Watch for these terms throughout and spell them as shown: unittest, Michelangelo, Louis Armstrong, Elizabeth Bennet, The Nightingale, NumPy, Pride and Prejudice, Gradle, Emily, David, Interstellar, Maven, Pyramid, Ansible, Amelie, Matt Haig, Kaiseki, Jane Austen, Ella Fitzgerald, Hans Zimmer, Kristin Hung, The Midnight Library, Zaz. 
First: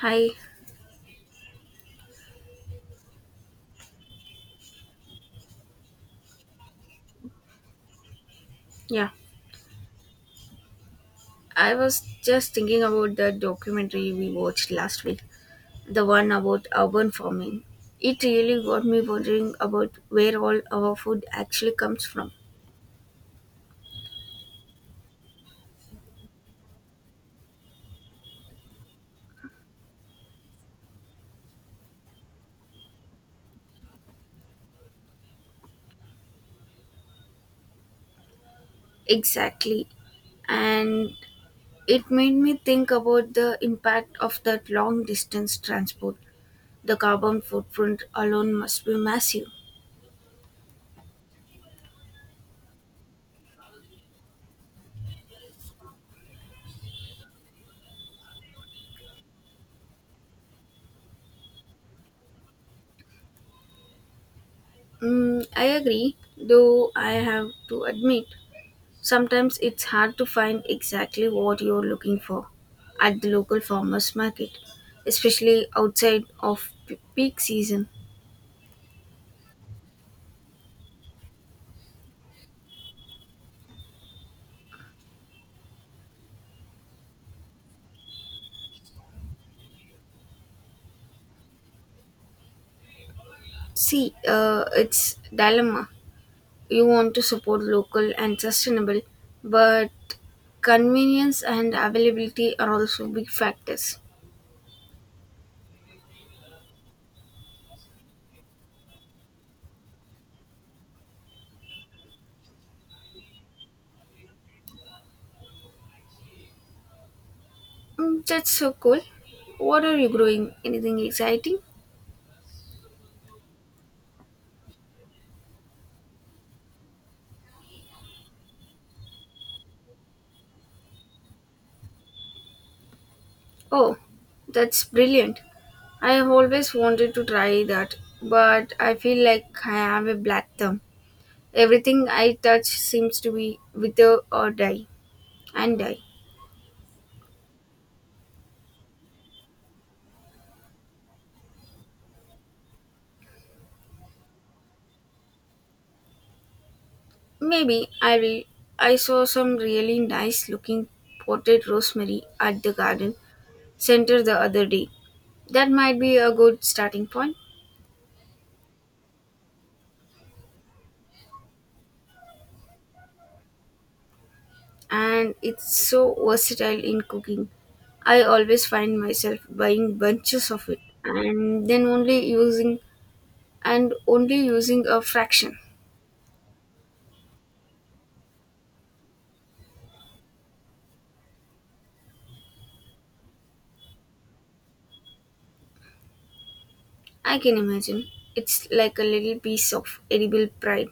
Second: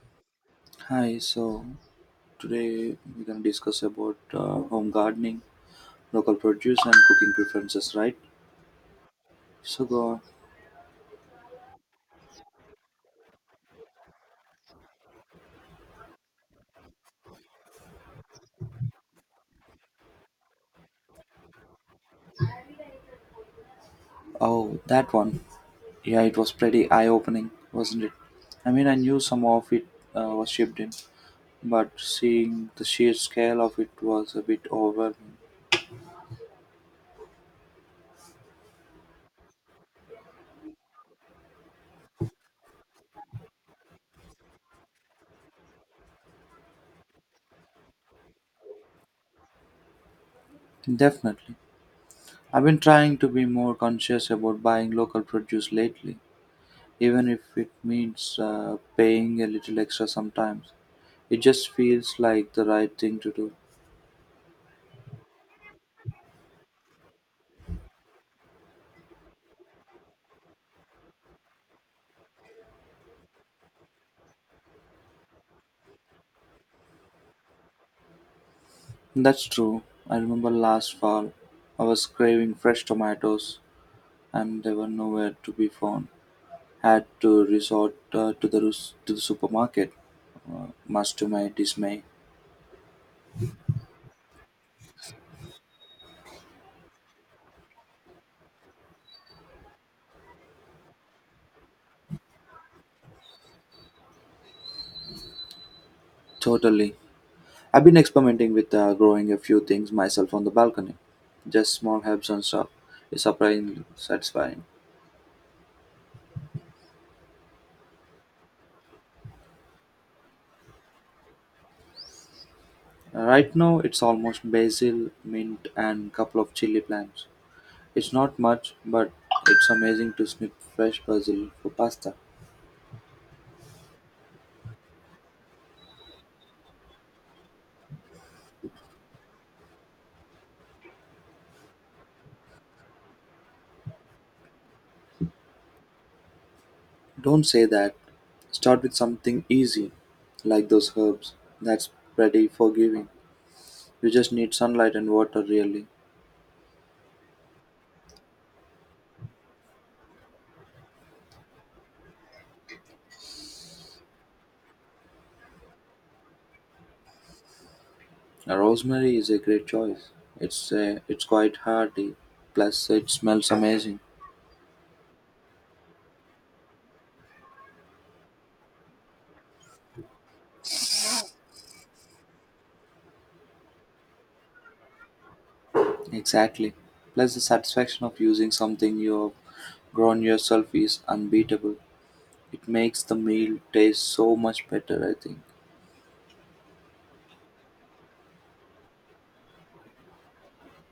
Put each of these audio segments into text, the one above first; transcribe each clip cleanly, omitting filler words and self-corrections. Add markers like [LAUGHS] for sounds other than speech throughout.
Hi. Hi, so today we're going to discuss about home gardening, local produce, and cooking preferences, right? Yeah. So go on. I was just thinking about the documentary we watched last week, the one about urban farming. It really got me wondering about where all our food actually comes from. Oh, that one. Yeah, it was pretty eye opening, wasn't it? I mean, I knew some of it was shipped in, but seeing the sheer scale of it was a bit overwhelming. Exactly. And it made me think about the impact of that long distance transport. The carbon footprint alone must be massive. Definitely. I've been trying to be more conscious about buying local produce lately, even if it means paying a little extra sometimes. It just feels like the right thing to do. Mm, I agree, though I have to admit sometimes it's hard to find exactly what you're looking for at the local farmers market, especially outside of peak season. That's true. I remember last fall, I was craving fresh tomatoes, and they were nowhere to be found. Had to resort to the supermarket. Much to my dismay. See, it's dilemma. You want to support local and sustainable, but convenience and availability are also big factors. Totally. I've been experimenting with growing a few things myself on the balcony. Just small herbs and stuff. It's surprisingly satisfying. Mm, that's so cool. What are you growing? Anything exciting? Right now, it's almost basil, mint, and couple of chili plants. It's not much, but it's amazing to snip fresh basil for pasta. Oh, that's brilliant. I have always wanted to try that, but I feel like I have a black thumb. Everything I touch seems to be wither or die and die. Don't say that. Start with something easy, like those herbs. That's pretty forgiving. You just need sunlight and water, really. Maybe I will. I saw some really nice looking potted rosemary at the garden center the other day. That might be a good starting point, Now, Rosemary is a great choice. It's quite hearty. Plus, it smells amazing. and it's so versatile in cooking. I always find myself buying bunches of it and then only using and only using a fraction. Exactly. Plus, the satisfaction of using something you have grown yourself is unbeatable. It makes the meal taste so much better, I think. I can imagine. It's like a little piece of edible pride.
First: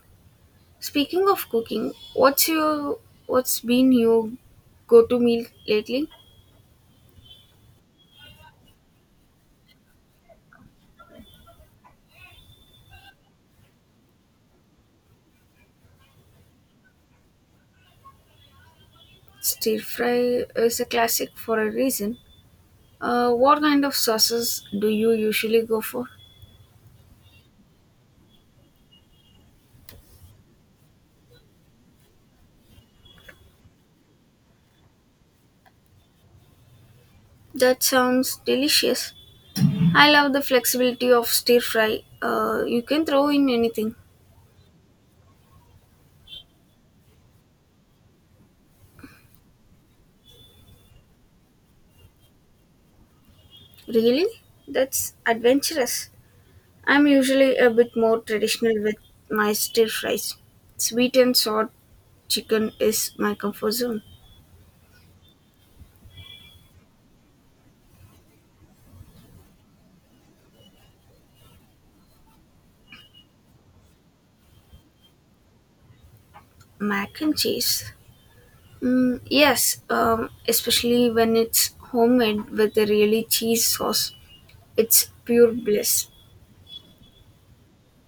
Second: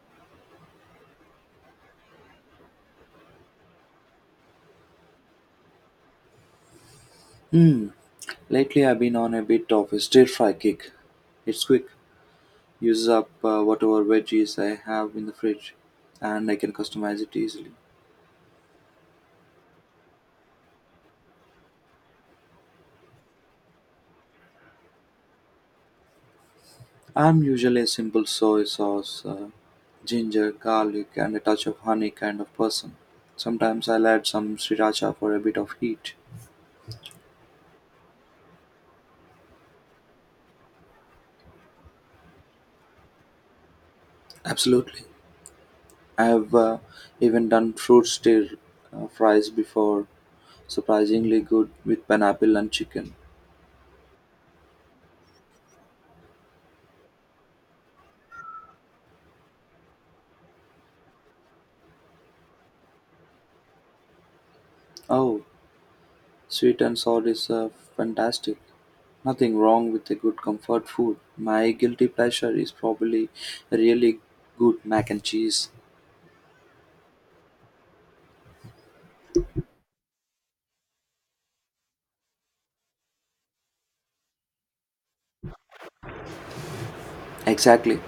Speaking of cooking, what's been your go-to meal lately? Hmm. Lately I've been on a bit of a stir-fry kick. It's quick, uses up whatever veggies I have in the fridge, and I can customize it easily. Stir fry is a classic for a reason. What kind of sauces do you usually go for? I'm usually a simple soy sauce, ginger, garlic, and a touch of honey kind of person. Sometimes I'll add some sriracha for a bit of heat. That sounds delicious. I love the flexibility of stir fry. You can throw in anything. Absolutely. I have even done fruit stir fries before, surprisingly good with pineapple and chicken. Really? That's adventurous. I'm usually a bit more traditional with my stir fries. Sweet and sour chicken is my comfort zone. Oh, Sweet and sour is fantastic. Nothing wrong with a good comfort food. My guilty pleasure is probably really good mac and cheese. Mac and cheese. Mm, yes, especially when it's homemade with a really cheese sauce. It's pure bliss. Exactly.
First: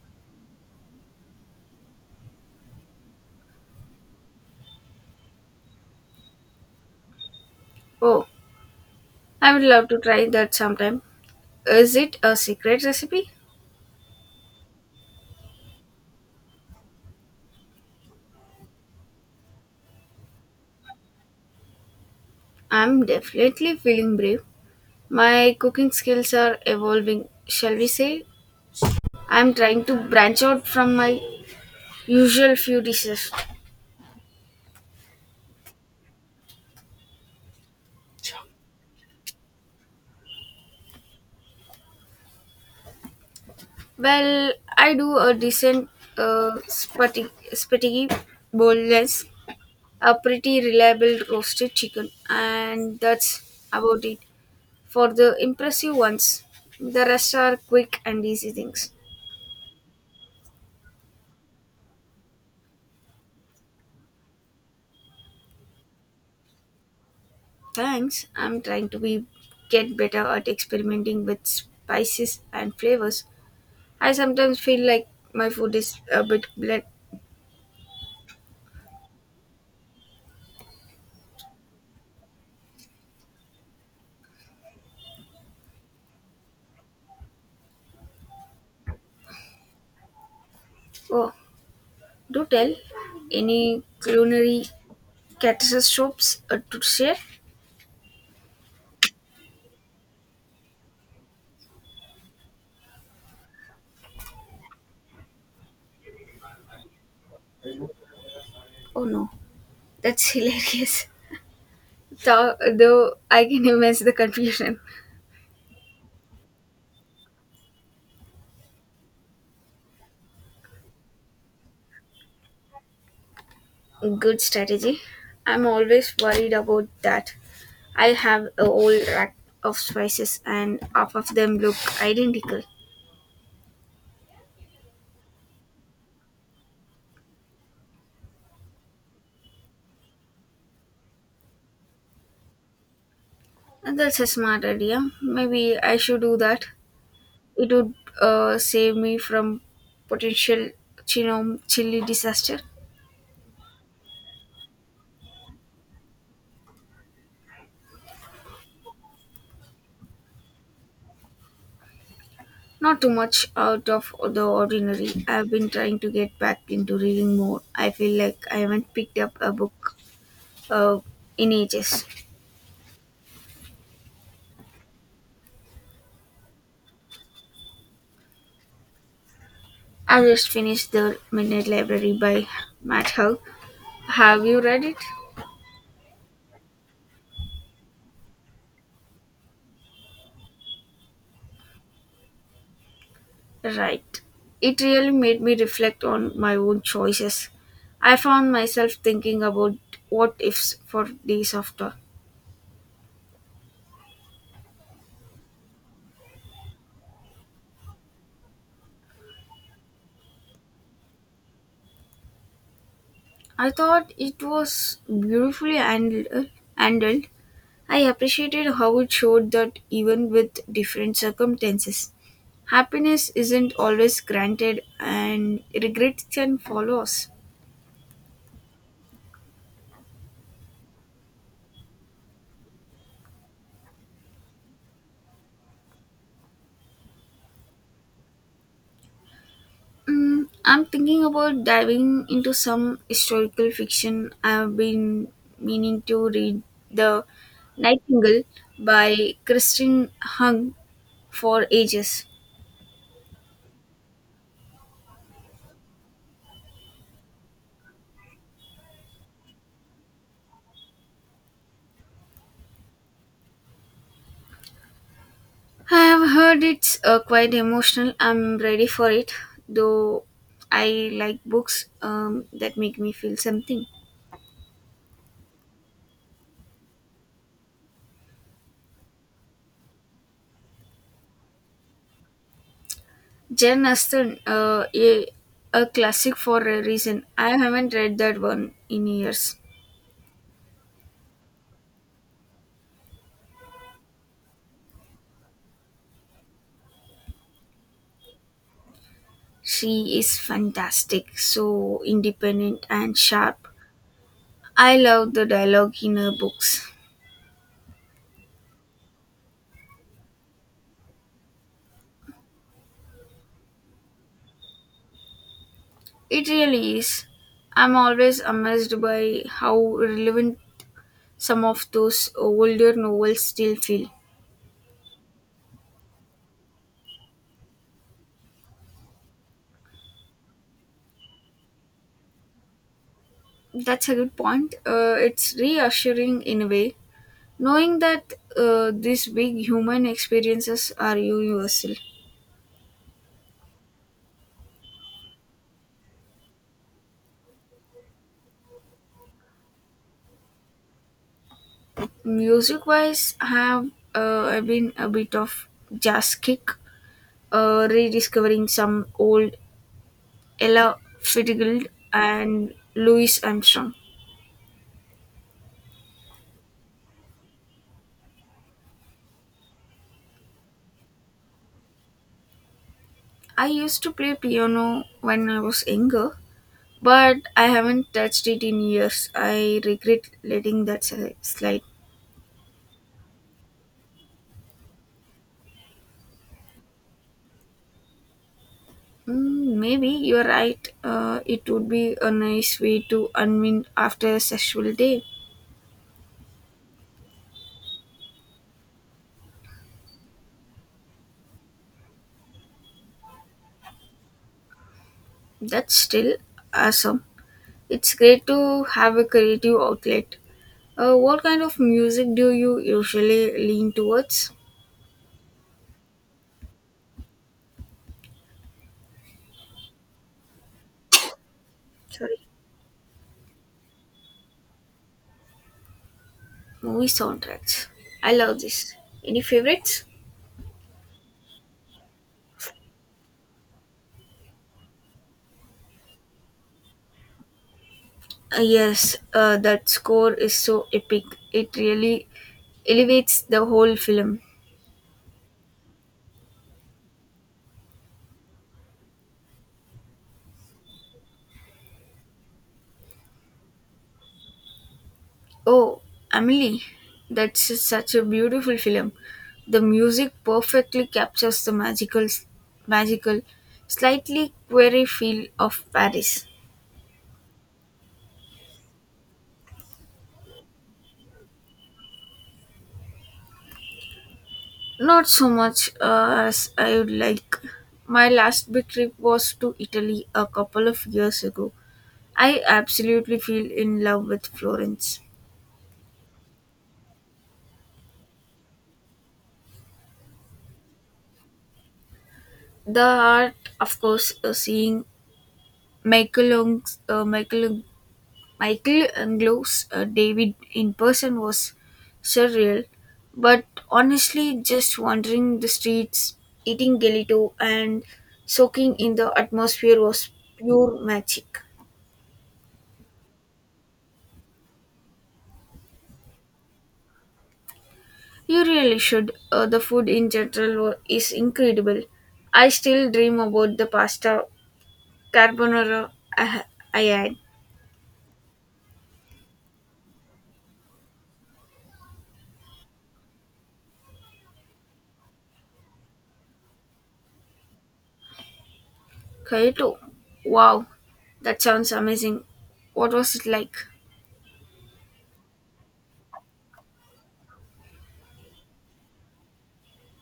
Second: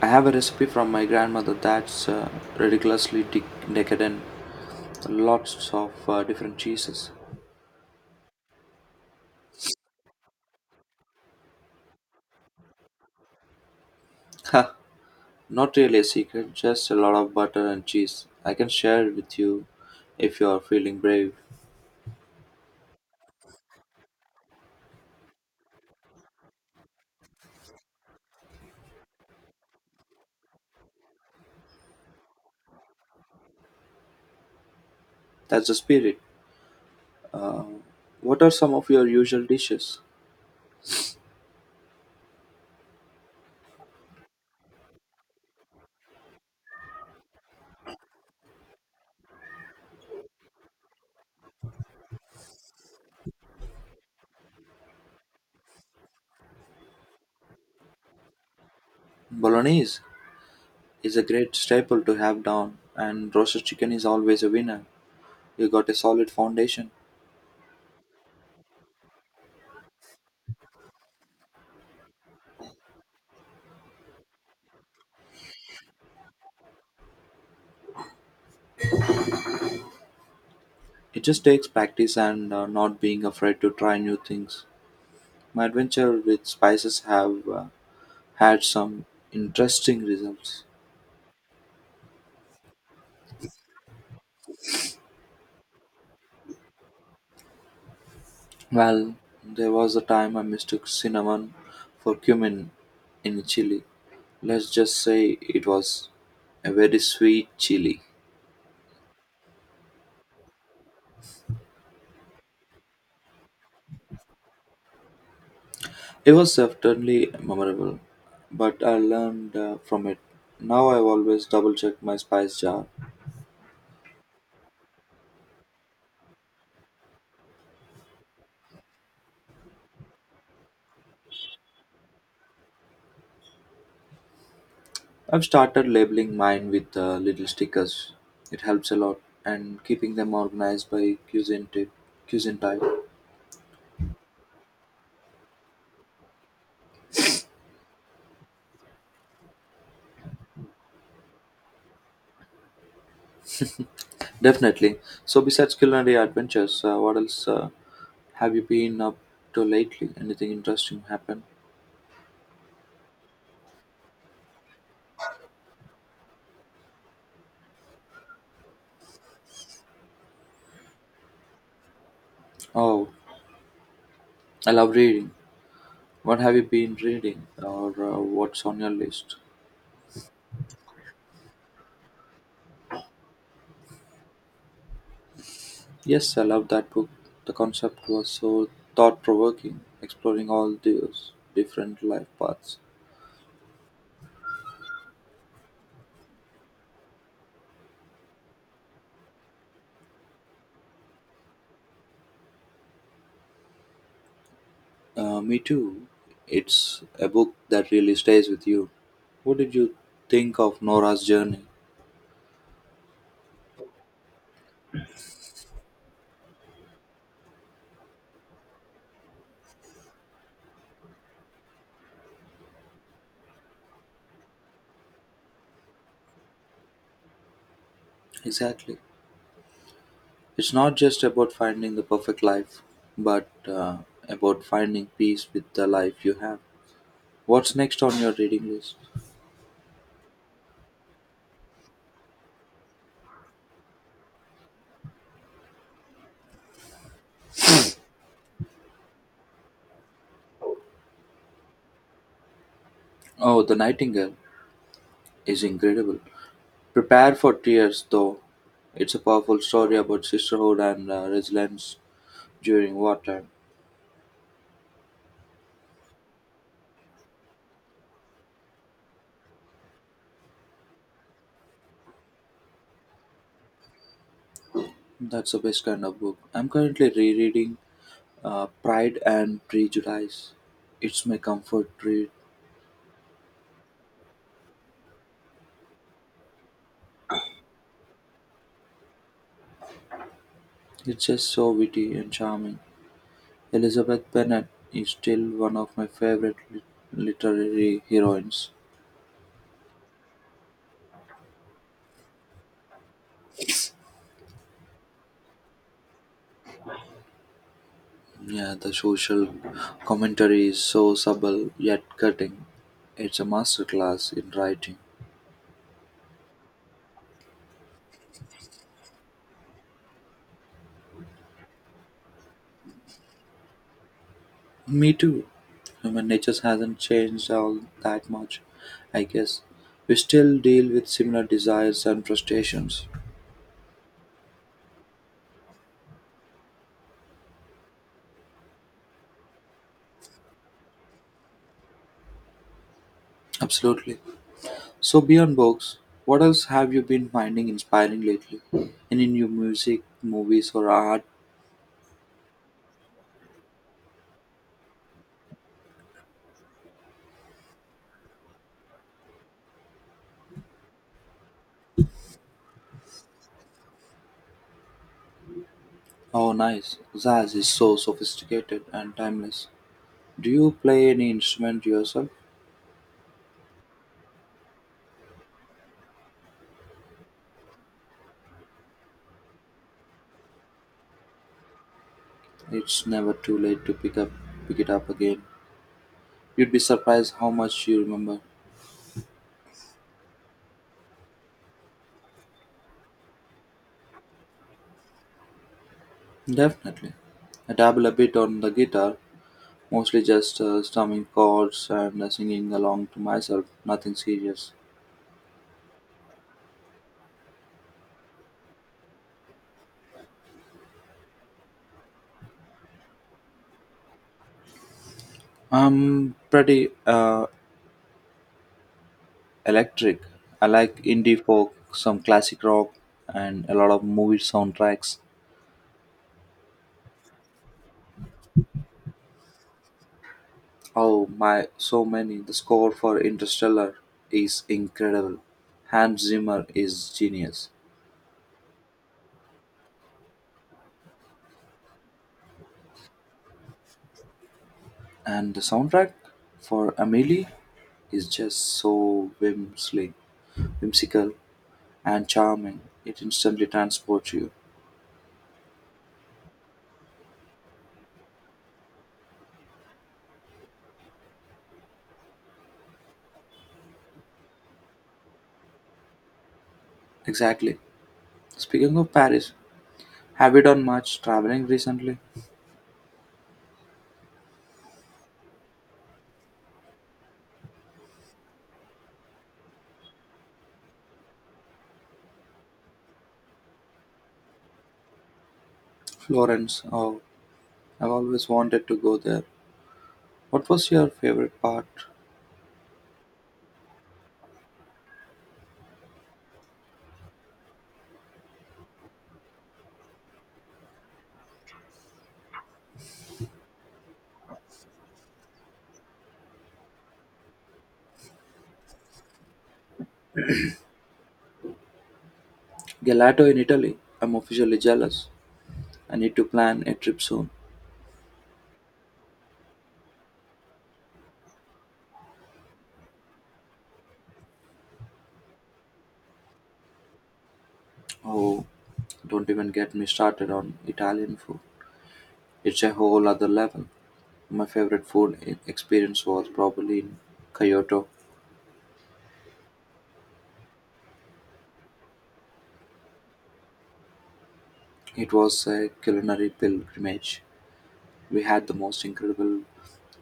I have a recipe from my grandmother that's ridiculously de- decadent. Lots of different cheeses. Oh, I would love to try that sometime. Is it a secret recipe? Ha! Not really a secret, just a lot of butter and cheese. I can share it with you if you are feeling brave. I'm definitely feeling brave. My cooking skills are evolving, shall we say? I'm trying to branch out from my usual few dishes. That's the spirit. What are some of your usual dishes? Well, I do a decent uh, spaghetti, spaghetti bolognese, a pretty reliable roasted chicken, and that's about it for the impressive ones. The rest are quick and easy things. Bolognese is a great staple to have down, and roasted chicken is always a winner. You got a solid foundation. Thanks. I'm trying to be get better at experimenting with spices and flavors. I sometimes feel like my food is a bit bland. It just takes practice and not being afraid to try new things. My adventure with spices have had some interesting results. Oh, do tell. Any culinary catastrophes to share? Well, there was a time I mistook cinnamon for cumin in chili. Let's just say it was a very sweet chili. Oh no. That's [LAUGHS] hilarious. Though I can imagine the confusion. It was certainly memorable, but I learned from it. Now I always double check my spice jar. Good strategy. I'm always worried about that. I have a whole rack of spices and half of them look identical. I've started labeling mine with little stickers. It helps a lot, and keeping them organized by cuisine type. And that's a smart idea. Maybe I should do that. It would save me from potential chili disaster. Definitely. So besides culinary adventures, what else have you been up to lately? Anything interesting happened? Not too much out of the ordinary. I've been trying to get back into reading more. I feel like I haven't picked up a book uh, in ages. Oh, I love reading. What have you been reading, or what's on your list? I just finished The Midnight Library by Matt Haig. Have you read it? Yes, I love that book. The concept was so thought provoking, exploring all those different life paths. Right. It really made me reflect on my own choices. I found myself thinking about what ifs for days after. Me too. It's a book that really stays with you. What did you think of Nora's journey? I thought it was beautifully handled. I appreciated how it showed that even with different circumstances, happiness isn't always granted and regrets can follow us. Exactly. It's not just about finding the perfect life, but about finding peace with the life you have. What's next on your reading list? Mm, I'm thinking about diving into some historical fiction. I've been meaning to read The Nightingale by Kristin Hung for ages. Oh, The Nightingale is incredible. Prepare for tears, though; it's a powerful story about sisterhood and resilience during wartime. I have heard it's quite emotional. I'm ready for it, though I like books that make me feel something. That's the best kind of book. I'm currently rereading Pride and Prejudice. It's my comfort read. Jane Austen, a classic for a reason. I haven't read that one in years. It's just so witty and charming. Elizabeth Bennet is still one of my favorite literary heroines. She is fantastic, so independent and sharp. I love the dialogue in her books. Yeah, the social commentary is so subtle yet cutting. It's a masterclass in writing. It really is. I'm always amazed by how relevant some of those older novels still feel. Me too. Human nature hasn't changed all that much, I guess. We still deal with similar desires and frustrations. That's a good point. It's reassuring in a way, knowing that these big human experiences are universal. Absolutely. So, beyond books, what else have you been finding inspiring lately? Any new music, movies, or art? Music wise, I've been a bit of jazz kick, rediscovering some old Ella Fitzgerald, and Louis Armstrong. Oh, nice. Zaz is so sophisticated and timeless. Do you play any instrument yourself? I used to play piano when I was younger, but I haven't touched it in years. I regret letting that slide. It's never too late to pick it up again. You'd be surprised how much you remember. Mm, maybe you're right. It would be a nice way to unwind after a sexual day. Definitely. I dabble a bit on the guitar, mostly just strumming chords and singing along to myself, nothing serious. That's still awesome. It's great to have a creative outlet. What kind of music do you usually lean towards? I'm pretty electric. I like indie folk, some Sorry. classic rock, and a lot of movie soundtracks. Movie soundtracks. I love this. Any favorites? Oh my, so many. The score for Interstellar is incredible. Hans Zimmer is genius. Yes, that score is so epic. It really elevates the whole film. And the soundtrack for Amelie is just so whimsical and charming. It instantly transports you. Oh, Emily, that's just such a beautiful film. The music perfectly captures the magical, slightly queer feel of Paris. Exactly. Speaking of Paris, have you done much traveling recently? Not so much as I would like. My last big trip was to Italy a couple of years ago. I absolutely feel in love with Florence. Florence, oh, I've always wanted to go there. What was your favorite part? The art, of course, seeing Michelangelo's, uh, Michel- Michelangelo's David in person was surreal. But honestly, just wandering the streets, eating gelato, and soaking in the atmosphere was pure magic. Gelato in Italy. I'm officially jealous. I need to plan a trip soon. You really should. The food in general is incredible. I still dream about the pasta carbonara I, ha- I had. Oh, don't even get me started on Italian food. It's a whole other level. My favorite experience was probably in Kyoto. Kyoto. Wow, that sounds amazing. What was it like? It was a culinary pilgrimage. We had the most incredible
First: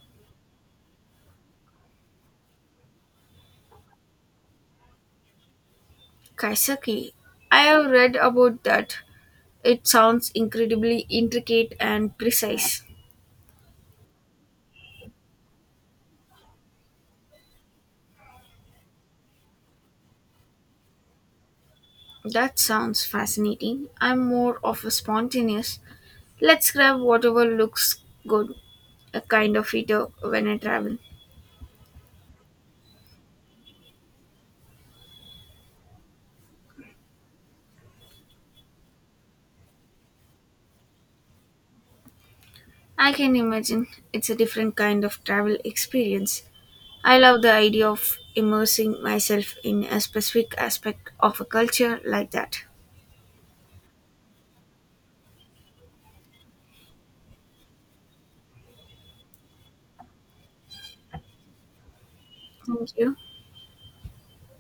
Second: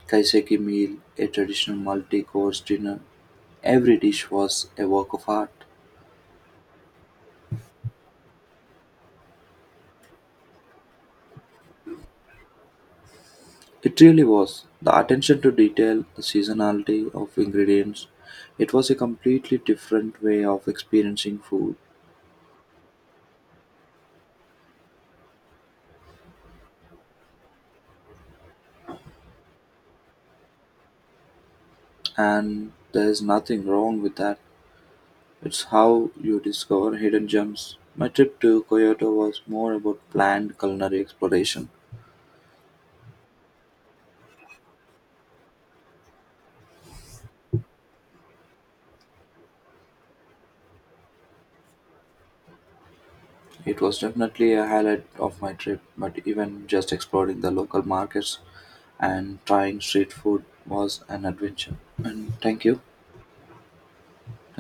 kaiseki meal, a traditional multi-course dinner. Every dish was a work of art. Kaiseki. I have read about that. It sounds incredibly intricate and precise. It really was. The attention to detail, the seasonality of ingredients, it was a completely different way of experiencing food. That sounds fascinating. I'm more of a spontaneous. Let's grab whatever looks good, a kind of eater when I travel. And there's nothing wrong with that. It's how you discover hidden gems. My trip to Kyoto was more about planned culinary exploration. I can imagine it's a different kind of travel experience. I love the idea of immersing myself in a specific aspect of a culture like that. It was definitely a highlight of my trip, but even just exploring the local markets and trying street food was an adventure. And thank you. Thank you.